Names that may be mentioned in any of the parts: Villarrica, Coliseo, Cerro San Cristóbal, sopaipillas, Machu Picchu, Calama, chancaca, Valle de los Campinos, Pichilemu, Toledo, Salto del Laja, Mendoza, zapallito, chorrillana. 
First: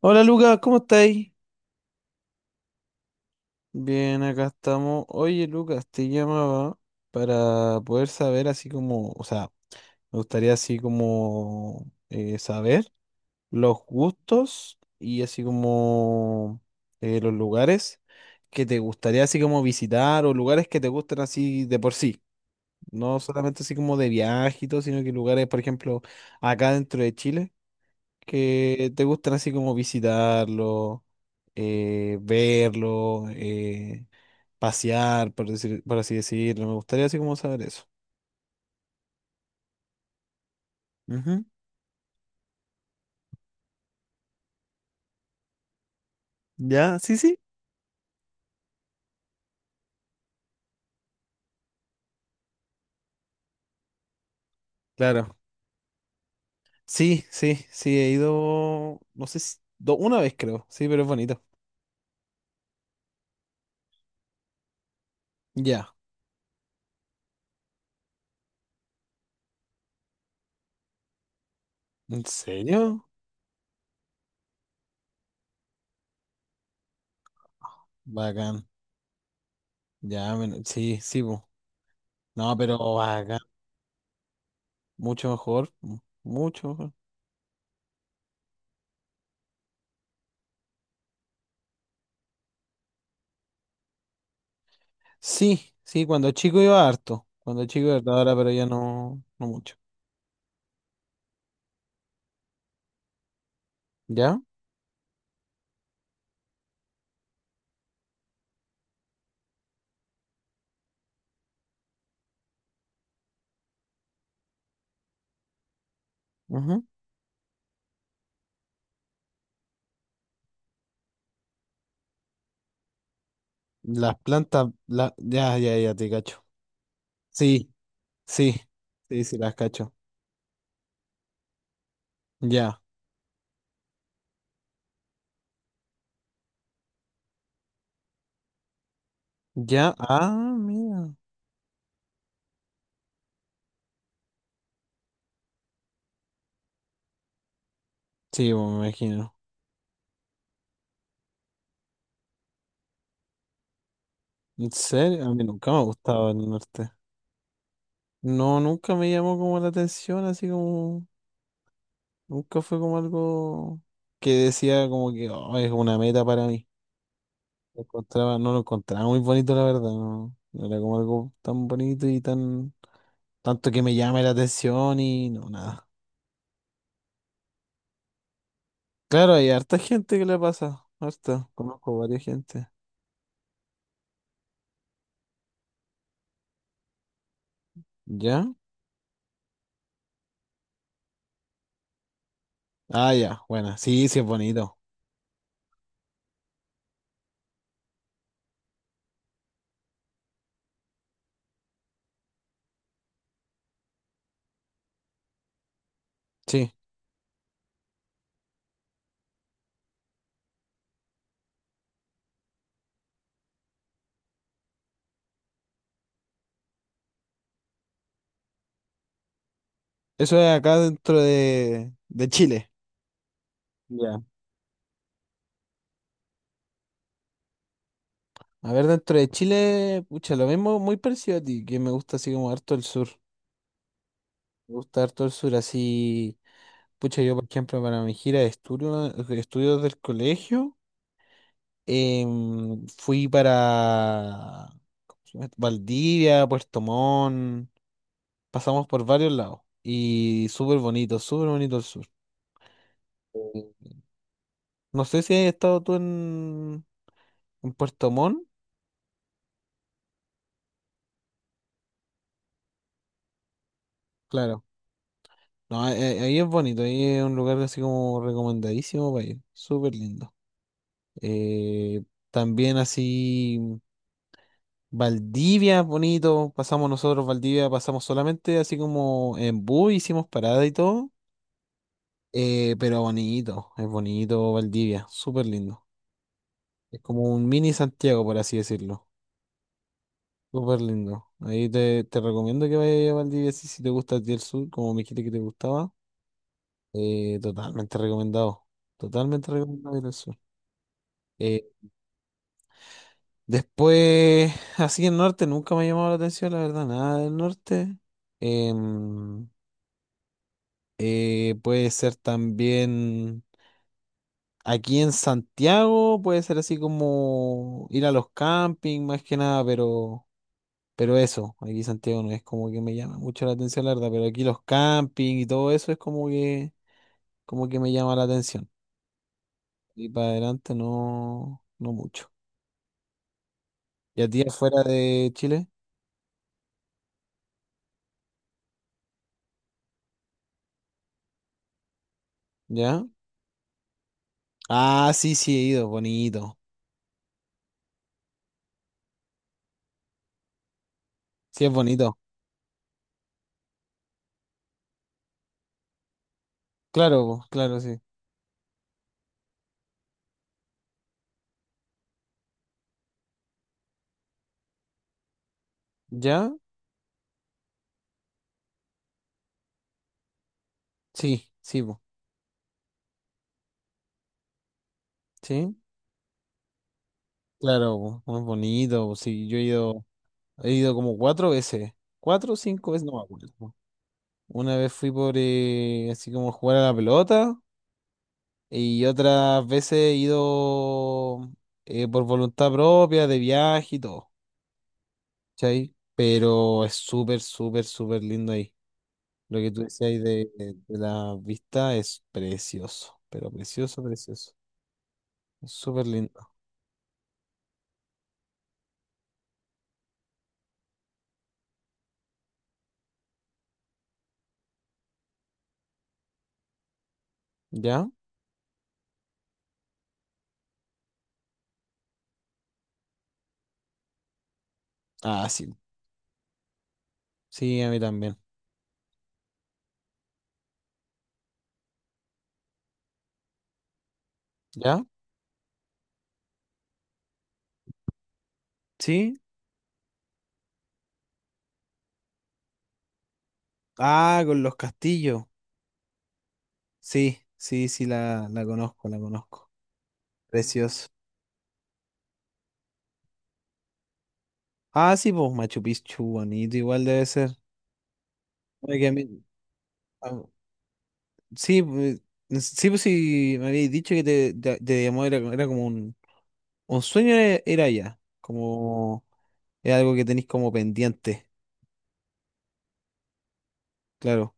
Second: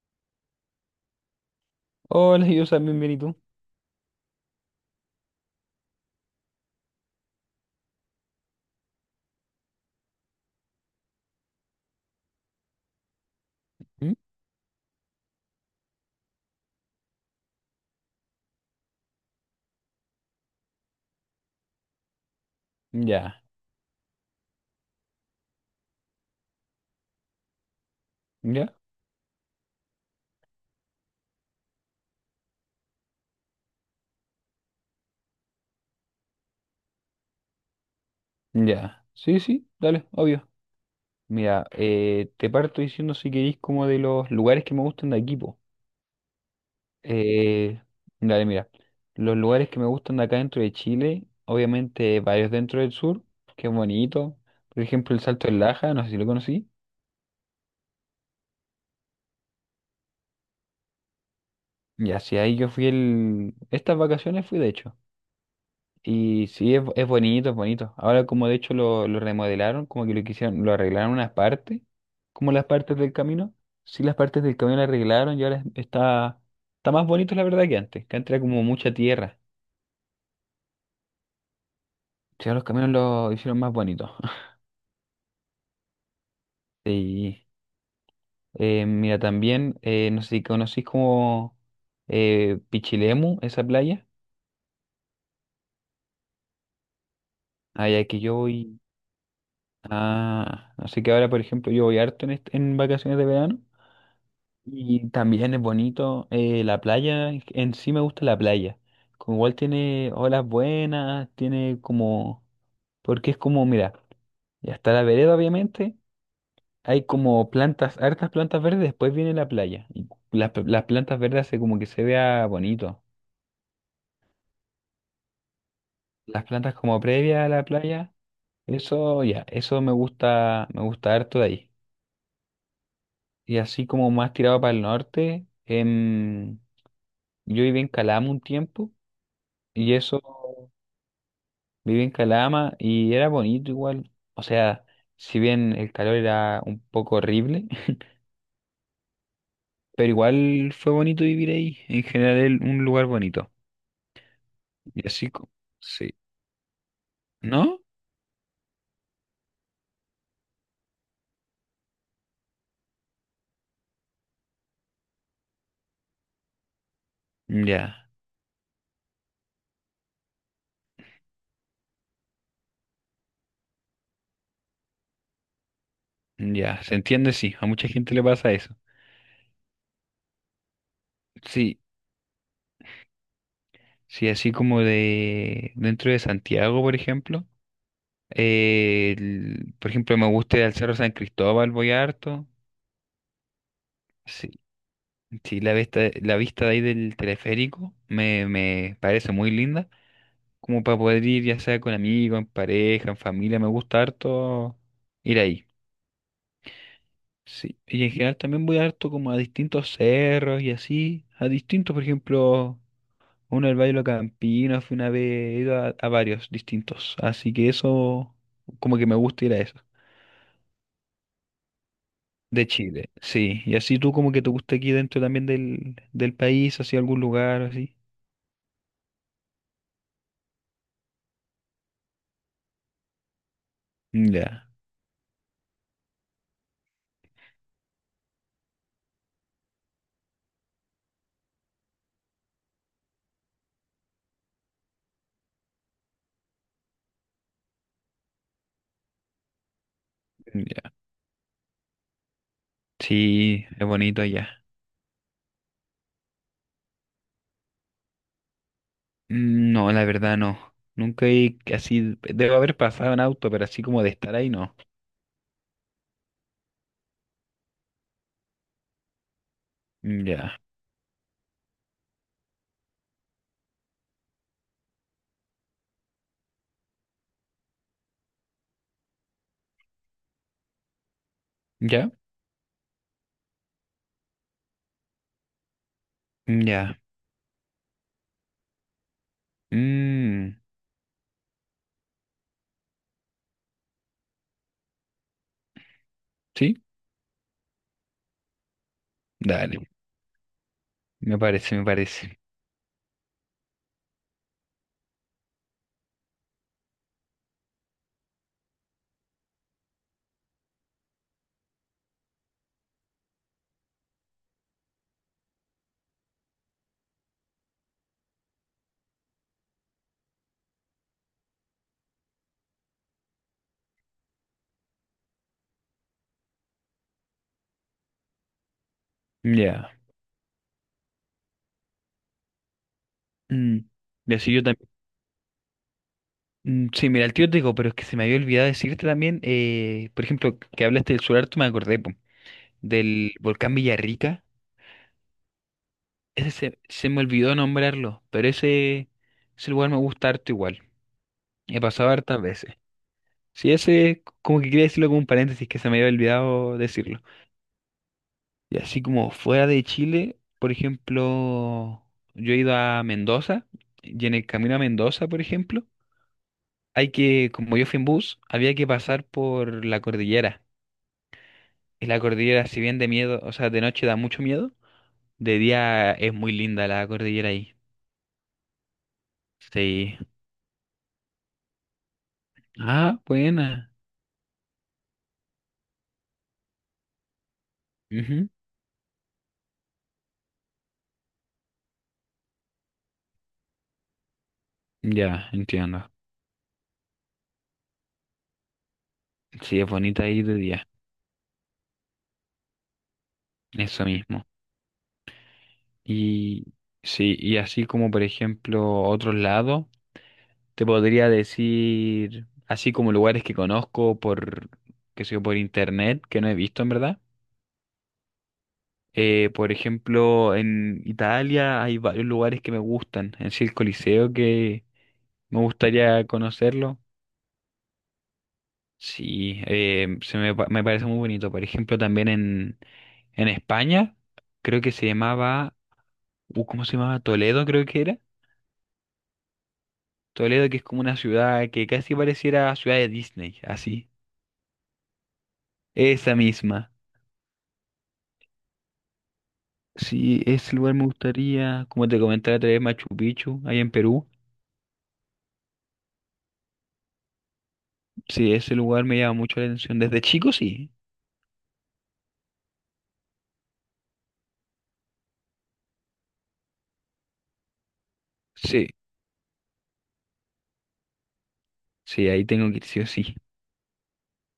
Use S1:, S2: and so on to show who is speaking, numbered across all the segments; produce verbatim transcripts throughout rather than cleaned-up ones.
S1: Hola Lucas, ¿cómo estáis?
S2: Hola, yo también bien, ¿y tú?
S1: Bien, acá estamos. Oye Lucas, te llamaba para poder saber así como, o sea, me gustaría así como eh, saber los
S2: ¿Mm?
S1: gustos y así como eh, los lugares que te gustaría así como visitar o lugares que te gustan así de por sí. No
S2: Ya,
S1: solamente así como de viaje y todo, sino que lugares, por ejemplo, acá dentro de Chile.
S2: ya,
S1: que te gustan así como visitarlo, eh, verlo, eh, pasear, por decir, por así decirlo. Me gustaría así como saber eso.
S2: ya. Sí, sí, dale, obvio.
S1: Ujú.
S2: Mira, eh, te parto diciendo si queréis como de los lugares que me gustan de aquí, po.
S1: ¿Ya? Sí, sí.
S2: Eh, Dale, mira. Los lugares que me gustan de acá dentro de Chile, obviamente varios dentro del sur, que es bonito. Por ejemplo, el
S1: Claro.
S2: Salto del Laja, no sé si lo conocí.
S1: Sí, sí, sí, he ido, no sé, si- do- una vez creo, sí, pero es bonito.
S2: Y así ahí yo fui el... Estas vacaciones fui, de hecho.
S1: Ya.
S2: Y sí, es, es bonito, es bonito. Ahora como de hecho lo, lo remodelaron, como que lo quisieron, lo arreglaron unas partes,
S1: ¿En
S2: como las partes
S1: serio?
S2: del camino. Sí, las partes del camino las arreglaron y ahora es- está, está más bonito la verdad que antes, que antes era como
S1: Bacán.
S2: mucha tierra.
S1: Ya, men- sí, sí, po.
S2: Sí, ahora
S1: No,
S2: los
S1: pero
S2: caminos lo
S1: bacán.
S2: hicieron más bonito.
S1: Mucho mejor, mu- mucho mejor.
S2: Y eh, mira, también, eh, no sé si conocís como eh, Pichilemu, esa playa.
S1: Sí, sí, cuando chico iba harto, cuando chico iba
S2: Allá
S1: harto,
S2: que
S1: ahora
S2: yo
S1: pero ya
S2: voy,
S1: no, no mucho.
S2: ah, así que ahora por ejemplo yo voy harto en, est- en vacaciones de verano.
S1: ¿Ya?
S2: Y también es bonito eh, la playa, en sí me gusta la playa. Como igual tiene olas buenas, tiene como, porque es como, mira, ya está la vereda obviamente,
S1: Ujú.
S2: hay como plantas, hartas plantas verdes, después viene la playa. Y las, p- las plantas verdes hace como que se vea bonito.
S1: Las plantas, la... ya, ya, ya, te cacho.
S2: Las plantas como previa a la
S1: Sí,
S2: playa,
S1: sí,
S2: eso
S1: sí, sí,
S2: ya,
S1: las
S2: eso me
S1: cacho.
S2: gusta, me gusta harto de ahí.
S1: Ya,
S2: Y así como más tirado para el norte, em, yo viví en Calama un tiempo
S1: ya,
S2: y eso...
S1: ah, mira.
S2: Viví en Calama y era bonito igual. O sea, si bien el calor era un poco horrible,
S1: Sí, pues, me imagino.
S2: pero igual fue bonito vivir ahí. En general, el- un lugar bonito.
S1: ¿En
S2: Y
S1: serio?
S2: así,
S1: A mí
S2: co-
S1: nunca me ha
S2: sí.
S1: gustado el norte.
S2: ¿No?
S1: No, nunca me llamó como la atención, así como, nunca fue como algo que decía como que "Oh, es una meta para mí." Lo
S2: Ya,
S1: encontraba, no lo encontraba muy bonito, la verdad, no, no era como algo tan bonito y tan, tanto que me llame la atención y no, nada.
S2: ya. Se entiende, sí. A mucha gente le pasa eso.
S1: Claro, hay harta gente que le pasa. Harta.
S2: Sí,
S1: Conozco varias gente.
S2: sí, así como de dentro de Santiago, por ejemplo.
S1: ¿Ya?
S2: Eh, el- por ejemplo, me gusta ir al Cerro San Cristóbal, voy harto.
S1: Ah, ya. Bueno, sí, sí es
S2: Sí,
S1: bonito.
S2: sí, la vista, la vista de ahí del teleférico me, me parece muy linda. Como para poder ir ya sea con amigos, en pareja, en familia, me gusta harto ir ahí.
S1: Sí.
S2: Sí, y en general también voy harto como a distintos cerros y así, a distintos, por ejemplo, uno del Valle de los Campinos, fui una vez, he ido a, a varios distintos, así que eso, como que me gusta ir a eso.
S1: Eso es acá dentro de, de
S2: De
S1: Chile.
S2: Chile, sí, y así tú
S1: Ya.
S2: como que te gusta aquí dentro también del, del país, así algún lugar, así.
S1: A ver, dentro de Chile, pucha, lo mismo, muy parecido a ti, que me gusta así como harto el sur.
S2: Ya,
S1: Me gusta harto el sur, así. Pucha, yo, por ejemplo, para mi gira de estudio, de estudios del colegio, em, fui para ¿cómo se llama esto? Valdivia, Puerto Montt. Pasamos por varios lados y súper
S2: ya.
S1: bonito, súper bonito el sur.
S2: Sí,
S1: Sí.
S2: es bonito allá.
S1: No sé si has estado tú en, en Puerto Montt.
S2: Mm, no, la verdad no. Nunca he así. Debo haber pasado en auto, pero así como de estar ahí
S1: Claro.
S2: no.
S1: No, ahí, ahí- ahí es bonito, ahí es un lugar así como recomendadísimo para ir. Súper
S2: Mm.
S1: lindo.
S2: Ya.
S1: Eh, También así Valdivia es bonito. Pasamos nosotros Valdivia, pasamos solamente así como en bus, hicimos parada y todo.
S2: ¿Ya?
S1: Eh, pero bonito, es bonito Valdivia, súper lindo.
S2: Mm.
S1: Es
S2: Ya.
S1: como un mini Santiago, por así decirlo.
S2: Mm.
S1: Súper lindo. Ahí te, te recomiendo que vayas a Valdivia si si te gusta a ti el sur, como me dijiste que te gustaba.
S2: ¿Sí?
S1: Eh, totalmente recomendado. Totalmente
S2: Dale.
S1: recomendado ir al sur.
S2: Me
S1: Eh,
S2: parece, me parece.
S1: Después, así el norte nunca me ha llamado la atención, la verdad, nada del norte. Em, eh, Puede ser también aquí en Santiago, puede ser así como ir a los campings más que nada, pero. Pero eso, aquí Santiago no es como que me llama mucho la atención, la verdad, pero aquí los campings y todo eso es como que, como que me llama la atención.
S2: Mm. Ya.
S1: Y para adelante no, no mucho.
S2: Mm.
S1: ¿Y a
S2: Y
S1: ti
S2: así yo
S1: afuera
S2: también.
S1: de Chile?
S2: Mm. Sí, mira, el tío te digo, pero es que se me había olvidado decirte también, eh, por ejemplo, que hablaste del solar, me acordé, po,
S1: ¿Ya?
S2: del volcán Villarrica.
S1: Ah, sí, sí, he ido,
S2: Ese
S1: bonito.
S2: se, se me olvidó nombrarlo, pero ese, ese lugar me gusta harto igual.
S1: Sí, es
S2: He pasado
S1: bonito.
S2: hartas veces. Sí, ese, como que quería decirlo como un paréntesis que se me había olvidado decirlo.
S1: Claro, po, claro, sí.
S2: Y así como fuera de Chile, por ejemplo, yo he ido a Mendoza y en el camino a Mendoza, por ejemplo,
S1: ¿Ya?
S2: hay que, como yo fui en bus, había que pasar por la cordillera.
S1: Sí, sí, po,
S2: Y la cordillera, si bien de miedo, o sea, de noche da mucho miedo, de
S1: sí.
S2: día es muy linda la cordillera ahí.
S1: Claro, po, no es bonito. Po, sí, yo he ido,
S2: Sí.
S1: he ido como cuatro veces. Cuatro o cinco veces, no
S2: Ah,
S1: me acuerdo.
S2: buena.
S1: Una vez fui por eh, así como jugar a la pelota.
S2: Ujú.
S1: Y otras veces he ido eh, por voluntad propia, de viaje y todo,
S2: Ya,
S1: ¿cachai?
S2: entiendo.
S1: Pero es súper, súper, súper lindo ahí. Lo que
S2: Sí,
S1: tú
S2: es
S1: decías ahí
S2: bonita ahí
S1: de,
S2: de
S1: de-
S2: día.
S1: de la vista es precioso, pero precioso,
S2: Eso mismo.
S1: precioso. Es súper lindo.
S2: Y sí, y así como por ejemplo otros lados, te podría decir, así como lugares que conozco por, qué sé yo, por internet, que no he visto en verdad.
S1: ¿Ya?
S2: Eh, por ejemplo, en Italia hay varios lugares que me gustan, en sí el Coliseo que
S1: Ah,
S2: me
S1: sí.
S2: gustaría conocerlo.
S1: Sí, a mí también.
S2: Sí, eh, se me, pa- me parece muy bonito. Por ejemplo, también en, en España, creo que
S1: ¿Ya?
S2: se llamaba, uh, ¿cómo se llamaba? Toledo, creo que era
S1: ¿Sí?
S2: Toledo, que es como una ciudad que casi pareciera ciudad de Disney, así.
S1: Ah, con los castillos.
S2: Esa misma.
S1: Sí, sí, sí, la, la conozco, la conozco.
S2: Sí, ese lugar me
S1: Precioso.
S2: gustaría, como te comentaba otra vez, Machu Picchu, ahí en Perú.
S1: Ah, sí, pues Machu Picchu, bonito, igual debe ser.
S2: Sí, ese
S1: Oye,
S2: lugar me llama
S1: que
S2: mucho la atención. Desde
S1: a mí-
S2: chico, sí.
S1: sí, pues, sí, pues sí, me habéis dicho que te, te- te llamó, era, era como un, un sueño, era, era ya,
S2: Sí,
S1: como es algo que tenéis como pendiente,
S2: sí, ahí tengo que ir sí o sí,
S1: claro.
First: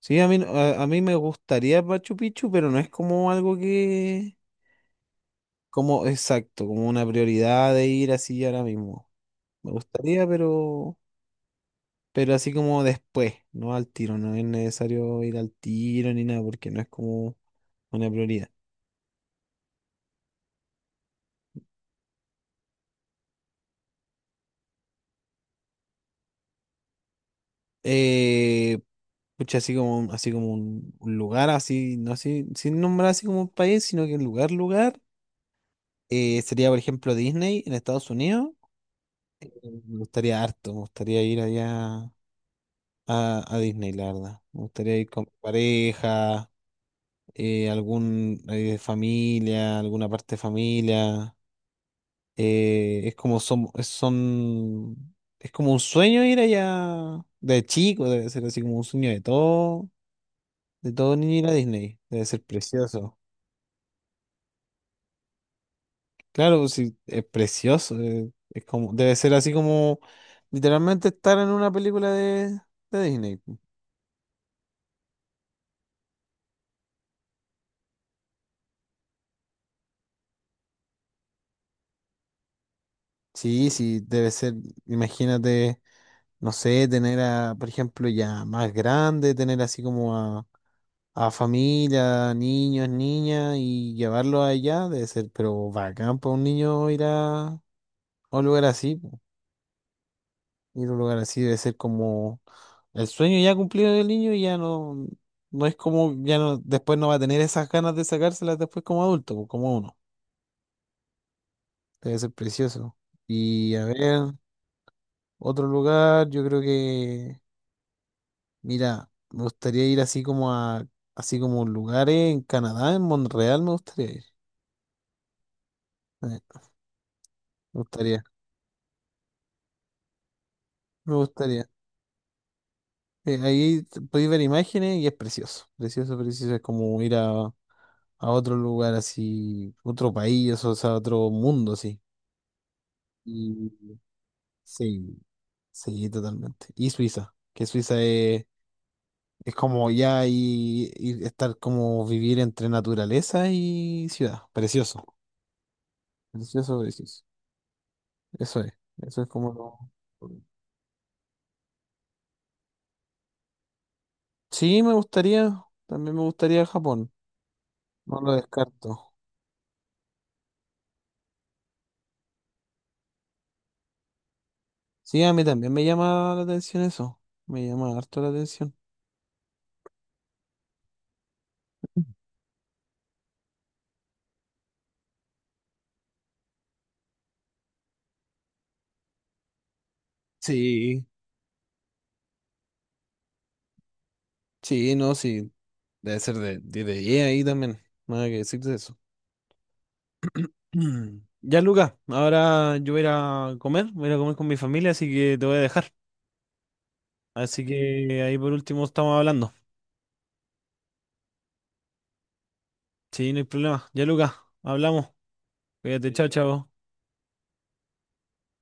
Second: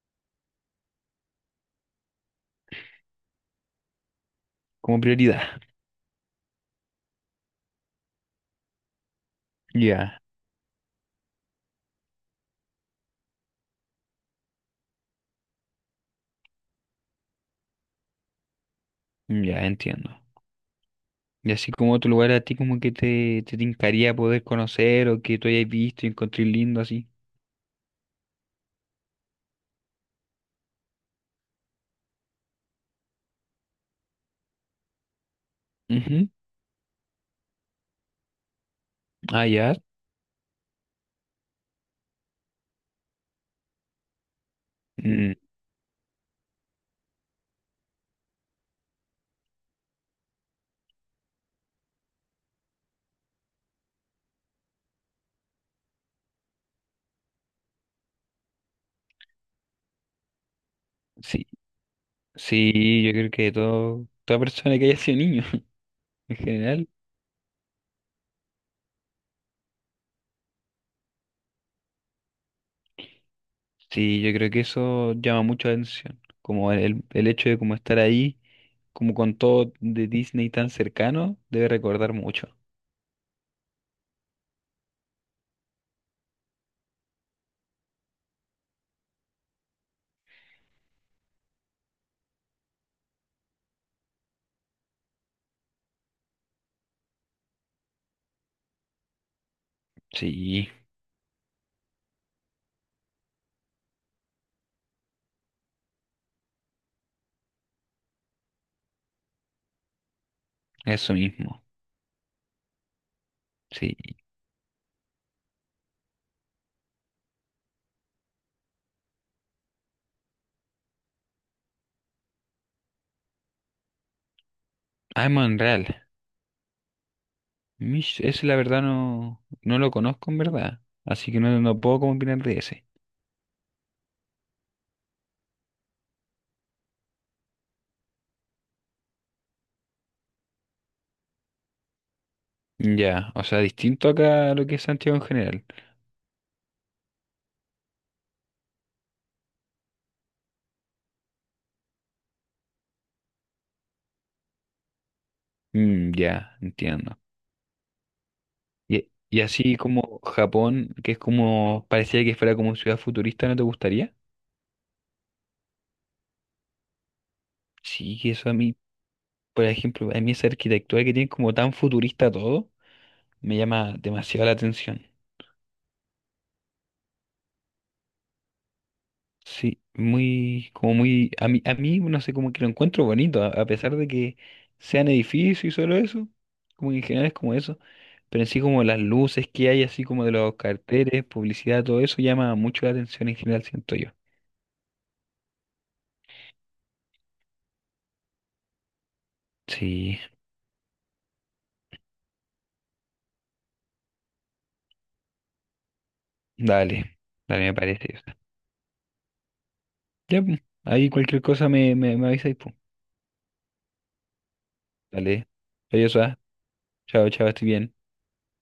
S1: Sí, a mí, no- a, a mí me gustaría Machu Picchu, pero no es como algo que,
S2: como prioridad.
S1: como exacto, como una prioridad de ir así ahora mismo. Me
S2: Ya,
S1: gustaría, pero, pero así como después, no al tiro, no es necesario ir al tiro ni nada, porque no es como una prioridad.
S2: ya, entiendo. Y así como otro lugar a ti como que te, te tincaría poder conocer o que tú hayas visto y encontré lindo así.
S1: Eh, Pucha, así como, un- así como un, un lugar, así, no así, sin nombrar así como un país, sino que un lugar, lugar.
S2: Ujú.
S1: Eh, sería, por ejemplo, Disney en Estados Unidos.
S2: Ah,
S1: Eh,
S2: ya.
S1: Me gustaría harto, me gustaría ir allá a, a Disney, la verdad. Me gustaría ir con mi
S2: Mm,
S1: pareja, eh, algún eh, familia, alguna parte de familia. Eh, es como son, es- son, Es como un sueño ir allá de chico, debe ser así como un sueño de todo De todo niño
S2: sí,
S1: ir a Disney. Debe ser
S2: sí, yo
S1: precioso.
S2: creo que todo, toda persona que haya sido niño en
S1: Claro, pues
S2: general.
S1: sí, es precioso. eh, Es como, debe ser así como literalmente estar en una película de, de Disney.
S2: Sí, yo creo que eso llama mucho la atención, como el, el hecho de como estar ahí, como con todo de Disney tan cercano, debe recordar mucho.
S1: Sí, sí, debe ser, imagínate, no sé, tener a, por ejemplo, ya más grande, tener así como a, a familia, niños, niñas, y llevarlo allá, debe ser, pero bacán para un niño ir a, a un lugar así.
S2: Sí,
S1: Ir a un lugar así debe ser como el sueño ya cumplido del niño y ya no, no es como, ya no, después no va a tener esas ganas de sacárselas después como adulto, pues, como uno.
S2: eso mismo.
S1: Debe ser precioso. Y a
S2: Sí,
S1: ver, otro lugar, yo creo que, mira, me gustaría ir así como a, así como lugares en Canadá, en Montreal me gustaría ir.
S2: I'm Unreal.
S1: Eh, Me
S2: Mish,
S1: gustaría,
S2: ese la verdad no, no lo conozco en verdad,
S1: me
S2: así que no,
S1: gustaría.
S2: no puedo como opinar de ese.
S1: Eh, ahí t- podéis ver imágenes y es precioso, precioso, precioso. Es como ir a a otro lugar así, otro país, o sea, otro mundo así.
S2: Ya, o sea,
S1: Y
S2: distinto acá a lo que es Santiago
S1: sí,
S2: en general.
S1: sí, totalmente. Y Suiza, que Suiza es, es como ya y, y estar como vivir entre naturaleza y ciudad. Precioso,
S2: Mm, ya,
S1: precioso,
S2: entiendo.
S1: precioso. Eso es,
S2: Y,
S1: Eso es
S2: y
S1: como
S2: así
S1: lo...
S2: como Japón, que es como, parecía que fuera como ciudad futurista, ¿no te gustaría?
S1: Sí, me gustaría, también me gustaría Japón,
S2: Sí,
S1: no
S2: que
S1: lo
S2: eso a mí,
S1: descarto.
S2: por ejemplo, a mí esa arquitectura que tiene como tan futurista todo, me llama demasiado la atención.
S1: Sí, a mí también me llama la atención eso, me llama harto la atención.
S2: Sí, muy, como muy, a mí, a mí, no sé, como que lo encuentro bonito, a, a pesar de que sean edificios y solo eso, como que en general es como eso, pero en sí como las luces que hay, así como de los
S1: Sí,
S2: carteles, publicidad, todo eso llama mucho la atención en general, siento yo.
S1: sí, no, sí. Debe ser de, de, de E A ahí también. Nada que decir de eso.
S2: Sí,
S1: Mm. Ya, Luca, ahora yo voy a ir a comer, voy a ir a comer con mi familia, así que te voy a dejar.
S2: dale,
S1: Así
S2: dale, me parece.
S1: que
S2: O
S1: ahí
S2: sea.
S1: por último estamos hablando.
S2: Ya, pues, ahí cualquier cosa me, me, me avisáis, pues.
S1: Sí, no hay problema. Ya, Luca, hablamos.
S2: Dale,
S1: Cuídate,
S2: adiós,
S1: chao,
S2: ah.
S1: chao.
S2: Chao, chao, estoy bien.